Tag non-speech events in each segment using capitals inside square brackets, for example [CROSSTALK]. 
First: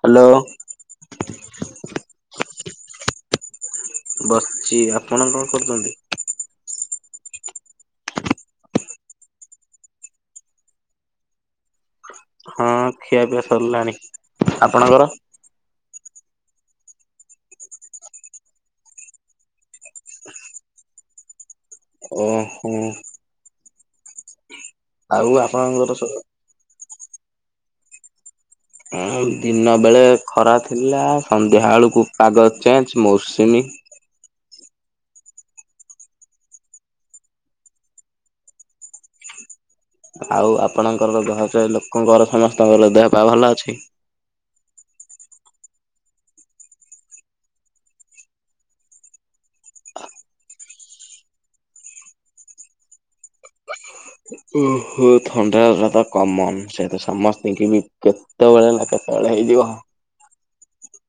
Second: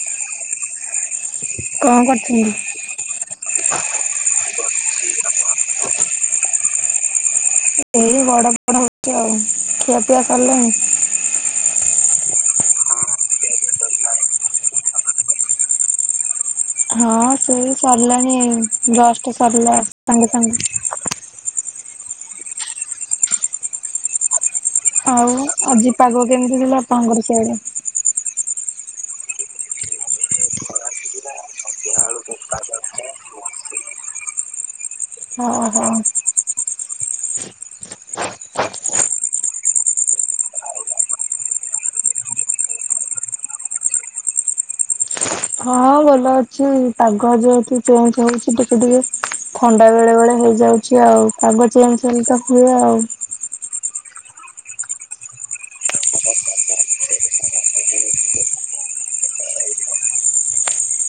Hello. କଣ କରୁଚୁ? ବସିଚି ଆପଣ କଣ କରୁଚନ୍ତି? ଏଇ ଗଡ ପଡ ହଉଚି ଆଉ। ଖିଆ ପିଆ ସରିଲାଣି? ହଁ ଖିଆ ପିଆ ସରିଲାଣି। ଆପଣଙ୍କର? ହଁ ସେ ସରିଲାଣି ଜଷ୍ଟ୍ ସରିଲା ସାଙ୍ଗେ ସାଙ୍ଗେ। ଓହୋ ଆଉ ଆପଣଙ୍କର ଆଜି ସ ପାଗ କେମିତି ଥିଲା। ଆପଣଙ୍କର ସିଆଡେ? ଏ ଦିନ ବେଳେ ଖରା ଥିଲା ସନ୍ଧ୍ୟା ବେଳକୁ ପାଗ ଚେଞ୍ଜ୍ ମୌସୁମୀ ଓହୋ ଆଉ ଆପଣଙ୍କର ଘରେ ଲୋକଙ୍କର ସମସ୍ତଙ୍କର ଦେହ ପା ଭଲ ଅଛି? ହଁ ଭଲ ଅଛି ପାଗ ଯେହେତୁ ଚେଞ୍ଜ୍ ହଉଚି ଟିକେ ଟିକେ ଥଣ୍ଡା ବେଳେ ବେଳେ ହେଇଯାଉଚି। ଚି ଆଉ ପାଗ ଚେଞ୍ଜ୍ ହେଲେ ତ ହୁଏ ଆଉ। ଓ ହୋ ଥଣ୍ଡା ହେବା ତ କମନ୍ ସେତ ସମସ୍ତିଙ୍କି ବି ସେତବେଳେ ଲକ୍ଷେ ପରେ ହେଇଯିବ।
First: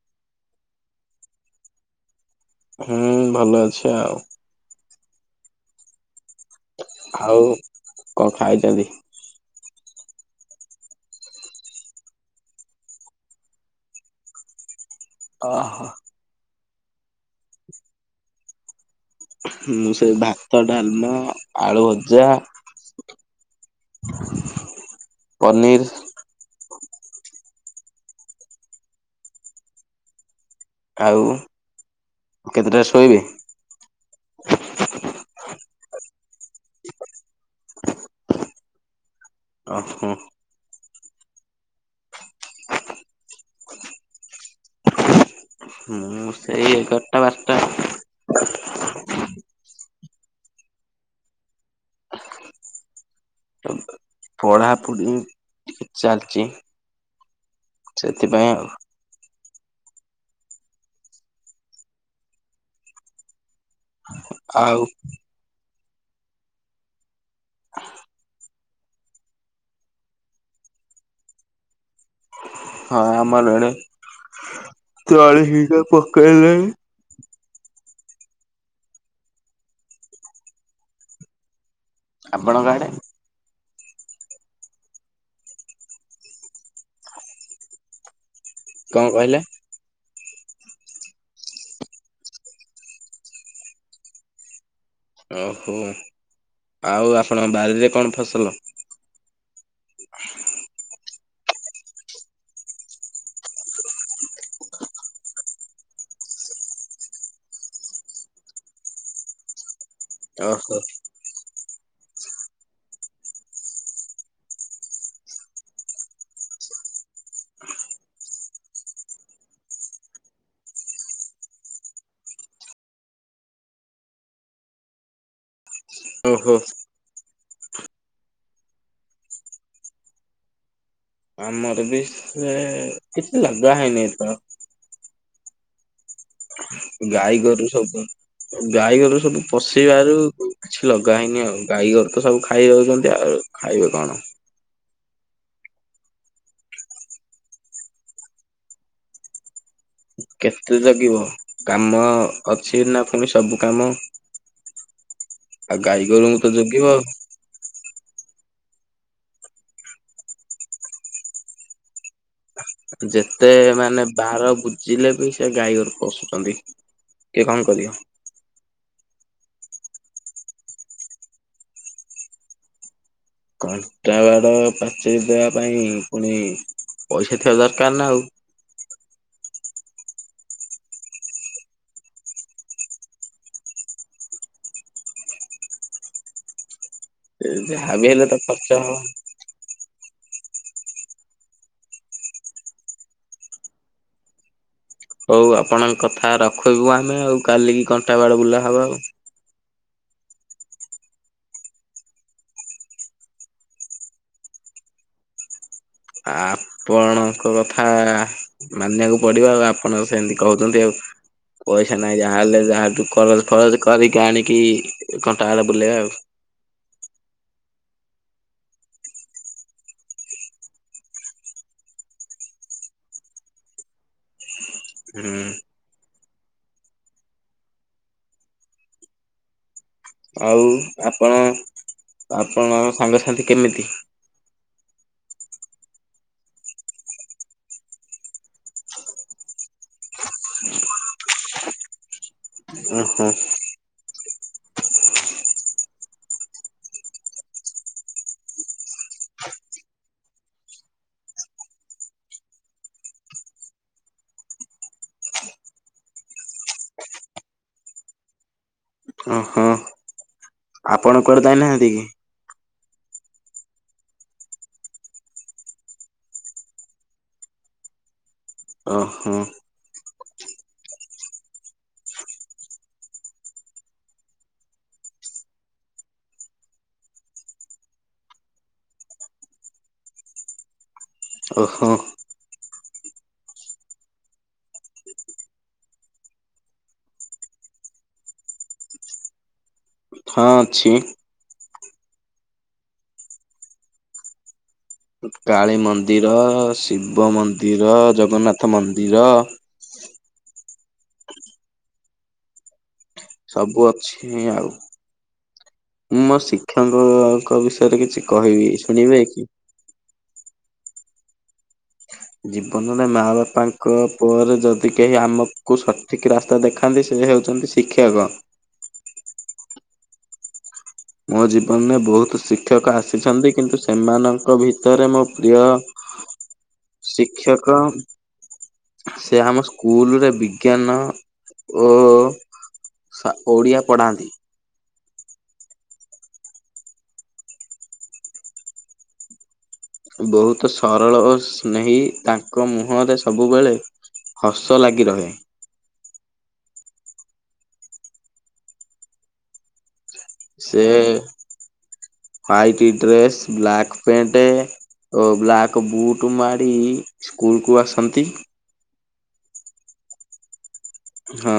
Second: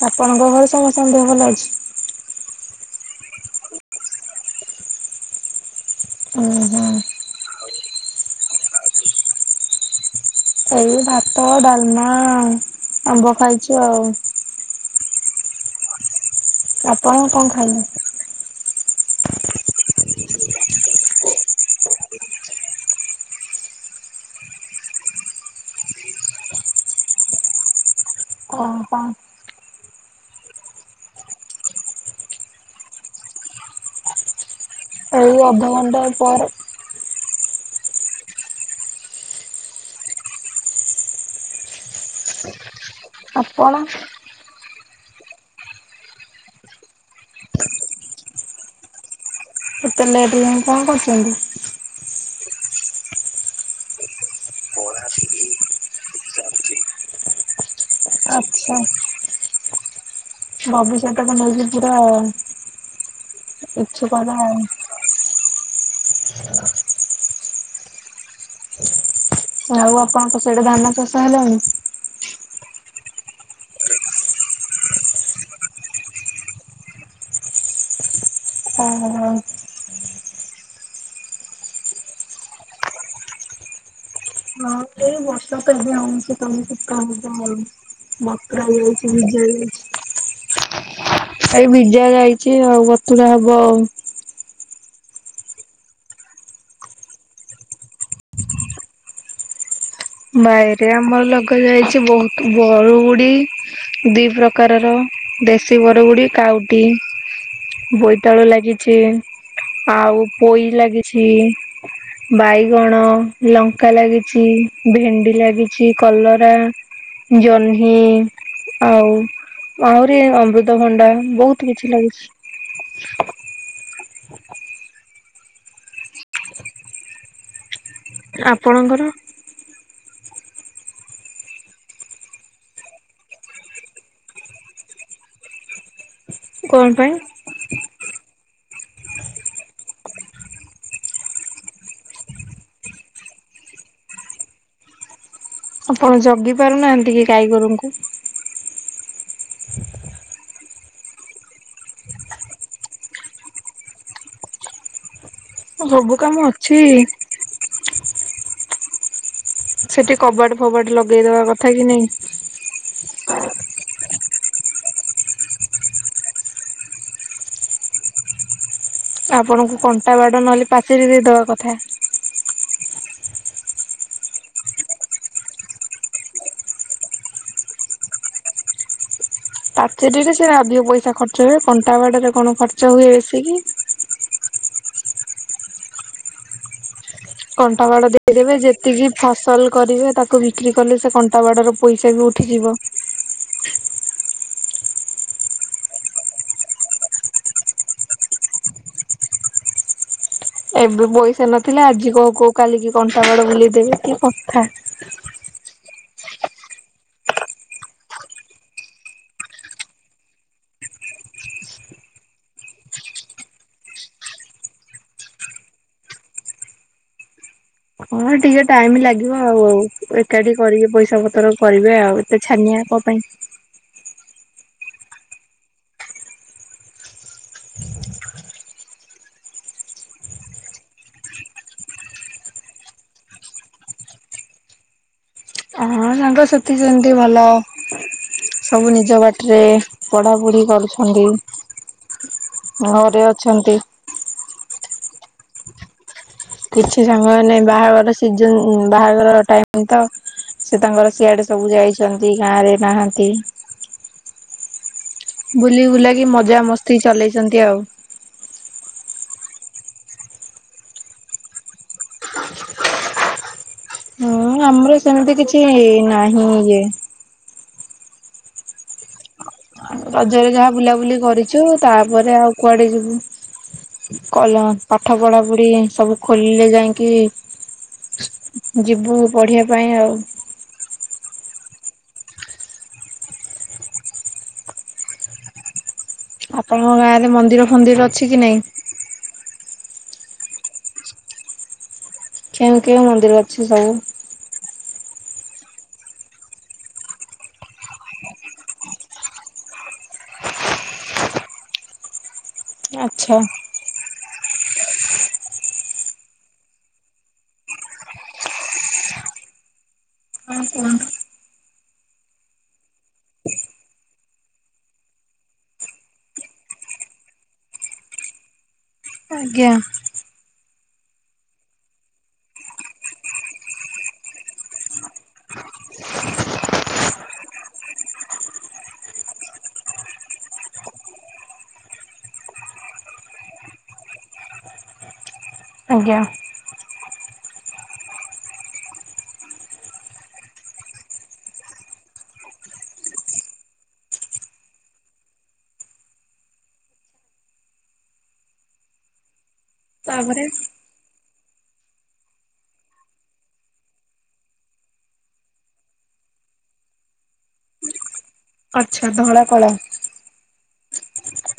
ଆପଣଙ୍କ ଘରେ ସମସ୍ତଙ୍କ ଦେହ ଭଲ ଅଛି। ହୁଁ ଭଲ ଅଛି ଆଉ। ଓହୋ ଆଉ କ'ଣ ଖାଇଚନ୍ତି? ଏଇ ଭାତ, ଡାଲମା, ଆମ୍ବ ଖାଇଚି ଆଉ। ଓହୋ ଆପଣ କ'ଣ ଖାଇବେ? ମୁଁ ସେଇ ଭାତ, ଡାଲମା, ଆଳୁ ଭଜା ପନିର୍। ଆଉ କ'ଣ? ଆଉ କେତେଟାରେ ଶୋଇବେ? ଆଉ ଅଧ ଘଣ୍ଟାଏ ପରେ। ଓହୋ। ଆପଣ? ମୁଁ ସେଇ ଏଗାର୍ ଟା ବାର୍ ଟା। ଏତେ ଲେଟ୍ ଯାଏ କ'ଣ କରୁଚନ୍ତି? ପଢାପଢି ଟିକେ ଚାଲିଚି ସେଥିପାଇଁ ଆଉ। ଆଚ୍ଛା ଭବିଷ୍ୟତକୁ ନେଇକି ପୁରା ଇଚ୍ଛୁକ ଆଉ। ଓହୁ [UNINTELLIGIBLE] ଆଉ ଆପଣଙ୍କ ସାଡେ ଧାନ ଚାଷ ହେଲାଣି? ହଁ ଆମରଡେ ତଳେ ହିଡ ପକେଇଲେ। ଓହୋ ଆପଣଙ୍କ ଆଡେ? ହଁ ସେଇ ବ [UNINTELLIGIBLE] ସେ ତମକୁ [UNINTELLIGIBLE] ବକରା କଣ ନେଉଚି ମୁଁ କହିଲେ? ଜାଣିଚି। ଏଇ ବିଜା ଯାଇଛି ଆଉ ବତୁରା ହବ। ଓହୋ ଆଉ ଆପଣଙ୍କ ବାରିରେ କ'ଣ ଫସଲ? ବାଇରେ ଆମର ଲଗା ଯାଇଛି ବହୁତ ବରୁଡି। ଦି ପ୍ରକାରର ଦେଶୀ ବର ଗୁଡି କାଉଟି। ବୋଇତାଳୁ ଲାଗିଛି ଆଉ ପୋଇ ଓହୋ ଲାଗିଛ। ଇ ବାଇଗଣ ଲଙ୍କା ଲାଗିଛି। ଭେଣ୍ଡି ଲାଗିଛି କଲରା ଜହ୍ନି ଆଉ ଆହୁରି ଅମୃତଭଣ୍ଡା ବହୁତ କିଛି ଲାଗୁଛି। ଓହୋ। ଆପଣଙ୍କର? ଆମର ବି ସେ କିଛି ଲଗା ହେଇନି ତ। କଣ ପାଇଁ ଗାଈଗୋରୁ ସବୁ। ଗାଈ ଘରୁ ସବୁ ପଶିବାରୁ କିଛି ଲଗା ହେଇନି, ଆଉ ଗାଈ ଗରୁ ତ ସବୁ ଖାଇ ଯାଉଛନ୍ତି ଆଉ। ଖାଇବେ କଣ? ଆପଣ ଜଗି ପାରୁନାହାନ୍ତି କି ଗାଈଗୋରୁଙ୍କୁ? କେତେ ଜଗିବ? କାମ ଅଛି ନା ଫୁଣି ସବୁ କାମ। ଆଉ ଗାଈ ହବୁ ଗୋରୁଙ୍କୁ କାମ ତ ଅଛି। ଜଗିବ। ସେଠି କବାଟ ଫବାଟ ଲଗେଇଦବା କଥା କି ନାଇଁ? ଯେତେ ମାନେ ବାର ବୁଯିଲେ ବି ସେ ଗାଈ ଗୋରୁ ପସୁଛନ୍ତି। କିଏ କଣ କରବ। ଆପଣଙ୍କୁ କଣ୍ଟା ବାଡ଼ ନହେଲେ ପାଚେରି ଦେଇଦବା କଥା। କଣ୍ଟା ବାଡ ପାଚେଇ ଦେବା ପାଇଁ ପୁଣି ପଇସା ଥିବା ଦରକାର ନା ଆଉ। ପାଚେରିରେ ସେରା ଅଧିକ ପଇସା ଖର୍ଚ୍ଚ ହୁଏ, କଣ୍ଟା ବାଡରେ କଣ ଖର୍ଚ୍ଚ ହୁଏ ବେଶି କି? କଣ୍ଟା ଯାହାବି ବାଡ ହେଲେ ତ ଦେଇଦେବେ ଖର୍ଚ୍ଚ ହବ। ଯେତିକି ଫସଲ କରିବେ ତାକୁ ବିକ୍ରି କଲେ ସେ କଣ୍ଟା ବାଡର ପଇସା ବି ଉଠିଯିବ। ହଉ ଆପଣଙ୍କ କଥା ରଖିବୁ ଆମେ, ଆଉ କାଲିକି କଣ୍ଟା ବାଡ ବୁଲା ହବା ଆଉ। ଏବେ ପଇସା ନଥିଲା ଆଜି କ-କୋଉ କାଲିକି କଣ୍ଟା ବାଡ ବୁଲେ ଦେବେ କି କଥା। ଆପଣଙ୍କ କଥା ମାନିବାକୁ ପଡିବ ଆଉ ଆପଣ ସେମତି କହୁଛନ୍ତି ଆଉ। ପଇସା ନାହିଁ ଯାହେଲେ ଯାହାଠୁ କରଜ ଫରଜ କରିକି ଆଣିକି କଣ୍ଟାଡ ବୁଲେବା ଆଉ। ହଁ ଟିକେ ଟାଇମ ଲାଗିବ ଆଉ-ଆଉ ଏକାଠି କରିକି ପଇସା ପତର କରିବେ, ଆଉ ଏତେ ଛାନିଆ କଁ ପାଇଁ? ଉଁ। ଆଉ ଆପଣ, ଆପଣ ସାଙ୍ଗସାଥି କେମିତି? ହଁ ସାଙ୍ଗ ସେଥି ସେମ୍ତି ଭଲ। ସବୁ ନିଜ ବାଟରେ ପଢା ପଢି କରୁଛନ୍ତି। ଘଅରେ ଓହୋ ଅଛନ୍ତି। କିଛି ସାଙ୍ଗ ମାନେ ବାହାଘର ସିଜନ ବାହାଘର ଟାଇମ ତ ସେ ତାଙ୍କର ସିଆଡ଼େ ସବୁ ଯାଇଛନ୍ତି, ଗାଁ ରେ ନାହାନ୍ତି। ବୁଲି ବୁଲାକି ମଜା ମସ୍ତି ଚଲେଇଛନ୍ତି ଆଉ। ଓ ହଁ ଆପଣ କୁଆଡେ ଯାଇନାହାନ୍ତି କି? ହୁଁ ଆମର ସେମତି କିଛି ନାହିଁ ଇଏ ଓ ହଁ ରଜରେ ଯାହା ବୁଲାବୁଲି କରିଛୁ ତାଆପରେ ଆଉ କୁଆଡ଼େ ଯିବୁ? କଲ ହଁ ପାଠ ପଢ଼ା ପୁଢ଼ି ସବୁ ଖୋଲିଲେ ଯାଇଁକି ଯିବୁ ପଢ଼ିଆ ପାଇଁ ଆଉ ଓ ହୋ। ଆପଣଙ୍କ ଗାଁ ରେ ମନ୍ଦିର ଫନ୍ଦିର ଅଛି କି ନାଇଁ? ଅଁଛିଁ। କେଉଁ କେଉଁ ମନ୍ଦିର ଅଛି ସବୁ? ଉ କାଳୀ ମନ୍ଦିର, ଶିବ ମନ୍ଦିର, ଜଗନ୍ନାଥ ମନ୍ଦିର। ଆଚ୍ଛା। ସବୁ ଅଛିଁ ଆଉ। ମୁଁ ମୋ ଶିକ୍ଷକ ଙ୍କ ବିଷୟରେ କିଛି କହିବି ଶୁଣିବେ କି? ହଁ କୁଅନ୍ତୁ। ଜୀବନରେ ମା ବାପାଙ୍କ ପରେ ଯଦି କେହି ଆମକୁ ସଠିକ୍ ରାସ୍ତା ତା ଦେଖାନ୍ତି ସେ ହେଉଛନ୍ତି ଶିକ୍ଷକ। ଆଜ୍ଞା। ମୋ ଜୀବନରେ ବହୁତୁ ଶିକ୍ଷକ ଆସିଛନ୍ତି କିନ୍ତୁ ସେମାନଙ୍କ ଭିତରେ ମୋ ପ୍ରିୟ ଶିକ୍ଷକ ସେ ଆମ ସ୍କୁଲ୍ ରେ ବିଜ୍ଞାନ ଓ ସା ଓଡିଆ ପଢାନ୍ତି। ଆଜ୍ଞା। ବହୁତ ସରଳ ଓ ସ୍ନେହୀ ତାଙ୍କ ମୁହଁରେ ସବୁବେଳେ ହସ ଲାଗି ରହେ। ତାପରେ ଏ ହ୍ଵାଇଟ୍ ଡ୍ରେସ୍ ବ୍ଲାକ୍ ପେଣ୍ଟ। ଓ ବ୍ଲାକ୍ ବୁଟୁ ମାଡ଼ି ସ୍କୁଲକୁ ଆସନ୍ତି। ଆଚ୍ଛା ଧଳା କଳା। ହଁ।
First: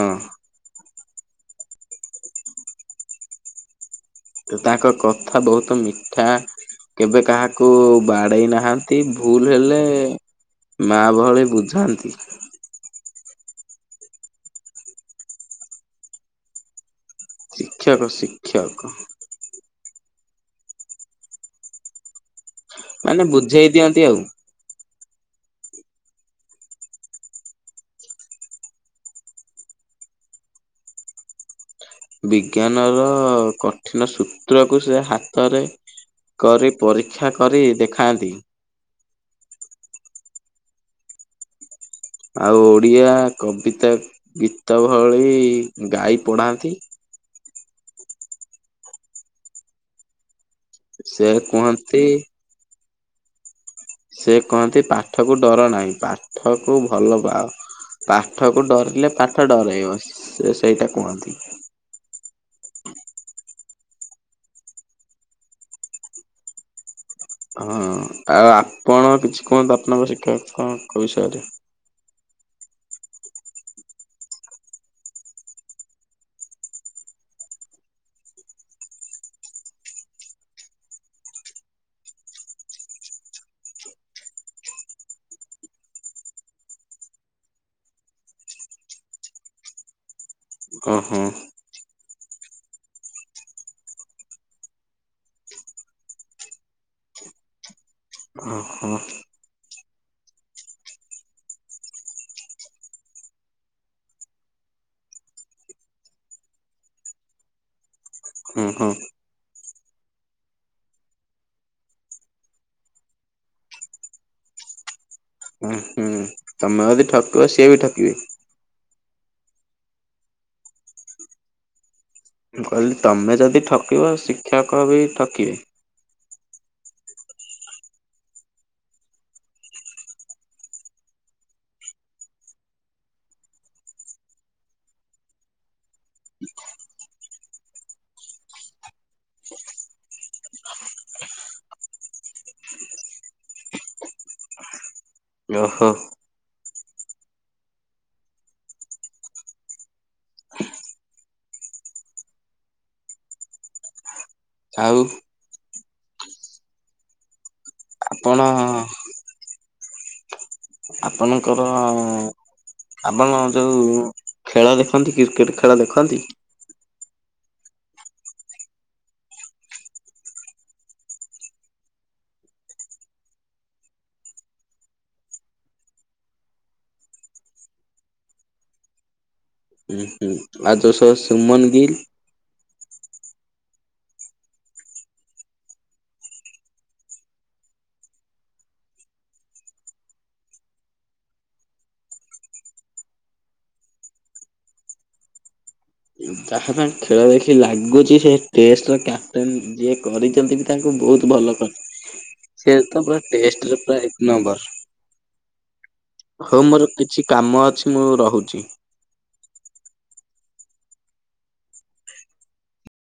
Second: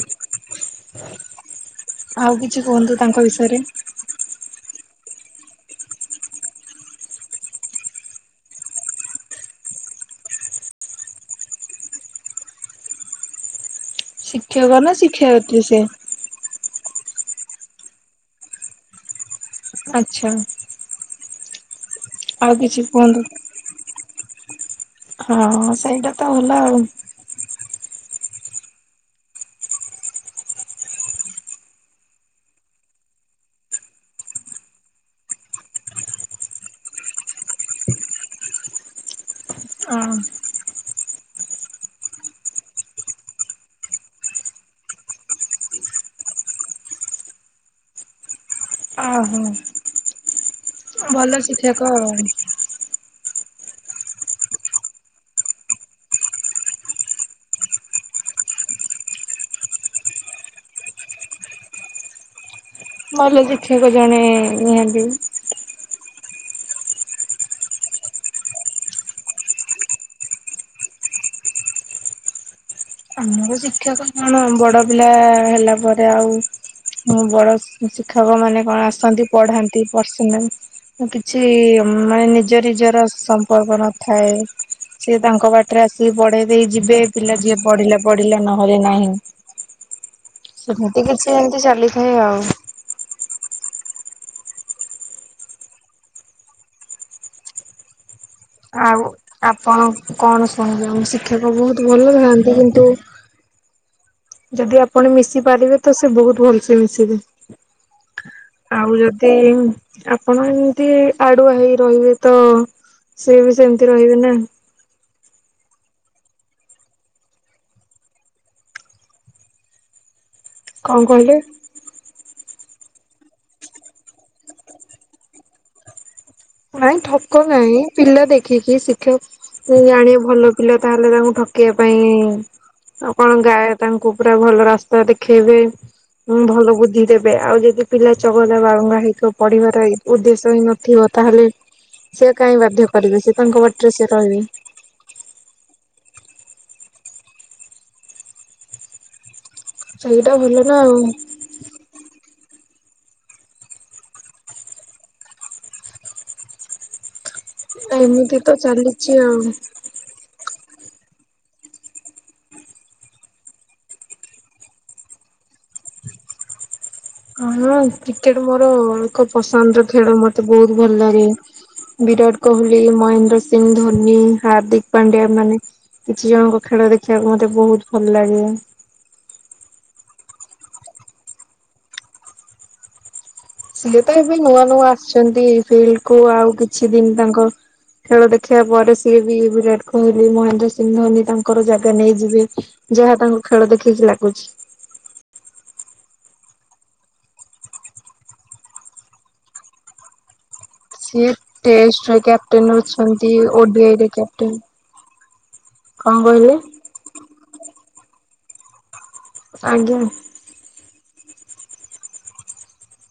ଆଉ କିଛି କୁହନ୍ତୁ ତାଙ୍କ ବିଷୟରେ। ତ ତାଙ୍କ କଥା ବହୁତ ମିଠା। କେବେ କାହାକୁ ବାଡେଇ ନାହାନ୍ତି ଭୁଲ ହେଲେ ମା ଭଳି ବୁଝାନ୍ତି। ଶିକ୍ଷକ ନା ଶିକ୍ଷୟତ୍ରି ସେ? ଶିକ୍ଷକ ଶିକ୍ଷକ। ଆଚ୍ଛା। ଆଉ କିଛି କୁହନ୍ତୁ। ମାନେ ବୁଝେଇ ଦିଅନ୍ତି ଆଉ। ହଁ ସେଇଟା ତ ଭଲ ଆଉ। ବିଜ୍ଞାନ ର କଠିନ ସୂତ୍ରକୁ ସେ ହାତରେ କରି ପରୀକ୍ଷା କରି ଦେଖାନ୍ତି। ଆ। ଆଉ ଓଡ଼ିଆ କବିତା ଗୀତ ଭଳି ଗାଇ ପଢାନ୍ତି। ଆ ହଁ। ଅ ସେ ଭଲ ଶିକ୍ଷକ କୁହନ୍ତି ଆଉ। ସେ କଅନ୍ତି ପାଠ କୁ ଡର ନାଇ ପାଠକୁ ଭଲ ପାଅ। ପାଠକୁ ଡରିଲେ ପାଠ ଡରେଇବ ସେ ସେଇଟା କୁହନ୍ତି। ମଲ ଶିକ୍ଷକ ଜଣେ ନିହାନ୍ତି। ହଁ ଆଉ ଆପଣ କିଛି କୁହନ୍ତୁ ଆପଣଙ୍କ ଶିକ୍ଷକଙ୍କ ବିଷୟରେ। ଆମର ଶିକ୍ଷକ କଣ ବଡ ପିଲା ହେଲା ପରେ ଆଉ ହଁ ବଡ ସି ଶିକ୍ଷକ ମାନେ କଣ ଆସନ୍ତି ପଢାନ୍ତି ପର୍ସନାଲ। ଉ କିଛି ମାନେ ନିଜ ନିଜର ସମ୍ପର୍କ ନଥାଏ। ସିଏ ତାଙ୍କ ବାଟରେ ଆସିକି ପଢେଇ ଦେଇ ଯିବେ ପିଲା ଯିଏ ପଢିଲା ପଢିଲା ନହେଲେ ନାହିଁ ସେମିତି ଓହୋ କିଛି ଏମିତି ଚାଲିଥାଏ ଆଉ ଓହୋ। ଆଉ ଆପଣ କଣ ଶୁଣିବେ ଆ ଶିକ୍ଷକ ବହୁତ ଭଲ ଥାଆନ୍ତି କିନ୍ତୁ ଯଦି ଆପଣ ମିଶି ପାରିବେ ତ ସେ ବହୁତ ଭଲସେ ମିଶିବେ ହୁଁ ହୁଁ ଆଉ ଯଦି ଆପଣ ଏମିତି ଆଡୁଆ ହେଇ ରହିବେ ତ ସି ବି ସେମିତି ରହିବେ ନା ହୁଁ ହୁଁ। ଦି ଠକିବ ସିଏ ବି ଠକିବେ। କଣ କହିଲେ? ମୁଁ କହିଲି ତମେ ଯଦି ଠକିବ ଶିକ୍ଷକ ବି ଠକିବେ। ନାଇଁ ଠକ ନାହିଁ ପିଲା ଦେଖିକି ଶିକ୍ଷକ। ଜାଣିବା ଭଲ ପିଲା ତାହେଲେ ତାଙ୍କୁ ଠକେଇିବା ପାଇଁ ଆଉ କଣ ଗାଏ ତାଙ୍କୁ ପୁରା ଭଲ ରାସ୍ତା ଦେଖେଇବେ ହୁଁ ଭଲ ବୁଦ୍ଧି ଦେବେ ଆଉ ଯଦି ପିଲା ଚଗଲା ବାଳୁଙ୍ଗା ହେଇକିବ ପଢିବାର ଉଦ୍ଦେଶ୍ୟ ହିଁ ନଥିବ ତାହେଲେ ସେି କାଇହିଁ ବାଧ୍ୟ କରିବେ ସେ ତାଙ୍କ ବାଟରେ ସେ ରହିବେ। ଓହୋ। ସେଇଟା ଭଲ ନା ଆଉ। ଆଉ ଏମିତି ଆପଣ ତ ଚାଲିଛି ଆଉ। ମନେକର ଆଉଁ ଆପଣ ଯୋଉ ଖେଳ ଦେଖନ୍ତି କ୍ରିକେଟ ଖେଳ ଦେଖନ୍ତି? ହଁ କ୍ରିକେଟ ମୋର ଏକ ପସନ୍ଦର ଖେଳ ମତେ ବହୁତ ଭଲ ଲାଗେ। ବିରାଟ କୋହଲି ମହେନ୍ଦ୍ର ସିଂହ ଧୋନି ହାର୍ଦ୍ଦିକ ପାଣ୍ଡ୍ୟାଆ ମାନେ ଝିଅଙ୍କ ଖେଳ ଦେଖିବାକ ମତେ ବହୁତ ଭଲ ଲାଗେ। ହୁଁ ହୁଁ ଆ ଯଷ ସୁମନ ଗିିଲ୍ ସିଏ ତ ଏବେ ନୂଆ ନୂଆ ଆସିଛନ୍ତି ଫିଲ୍ଡ କୁ ଆଉ କିଛି ଦିନ ତାଙ୍କ ଖେଳ ଦେଖିବା ପରେ ସିଏ ବି ବିରାଟ କୋହଲି ମହେନ୍ଦ୍ର ସିଂହ ଧୋନି ତାଙ୍କର ଜାଗା ନେଇଯିବେ। ଯାହା ତାଙ୍କୁ ଖେଳ ଦେଖିକି ଲାଗୁଛି। ଯାହା ପାଇଁ ଖେଳ ଦେଖି ଲାଗୁଛି ସେ ଟେଷ୍ଟର କ୍ୟାପ୍ଟେନ୍ ଯିଏ କରିଛନ୍ତି ତାଙ୍କୁ ବହୁତ ସିଏ ଭଲ କରି ଟେଷ୍ଟ ସେ କ୍ୟାପଟେନ ତ ପୁରା ଅଛନ୍ତି ଟେଷ୍ଟରେ ପୁରା ଓଡିଆଇରେ ଏକ କ୍ୟାପଟେନ୍। ନମ୍ବର। କଅଁ କହିଲି ହଉ ମୋର କିଛି କାମ ଅଛି ମୁଁ ରହୁଛି। ଆଜ୍ଞା।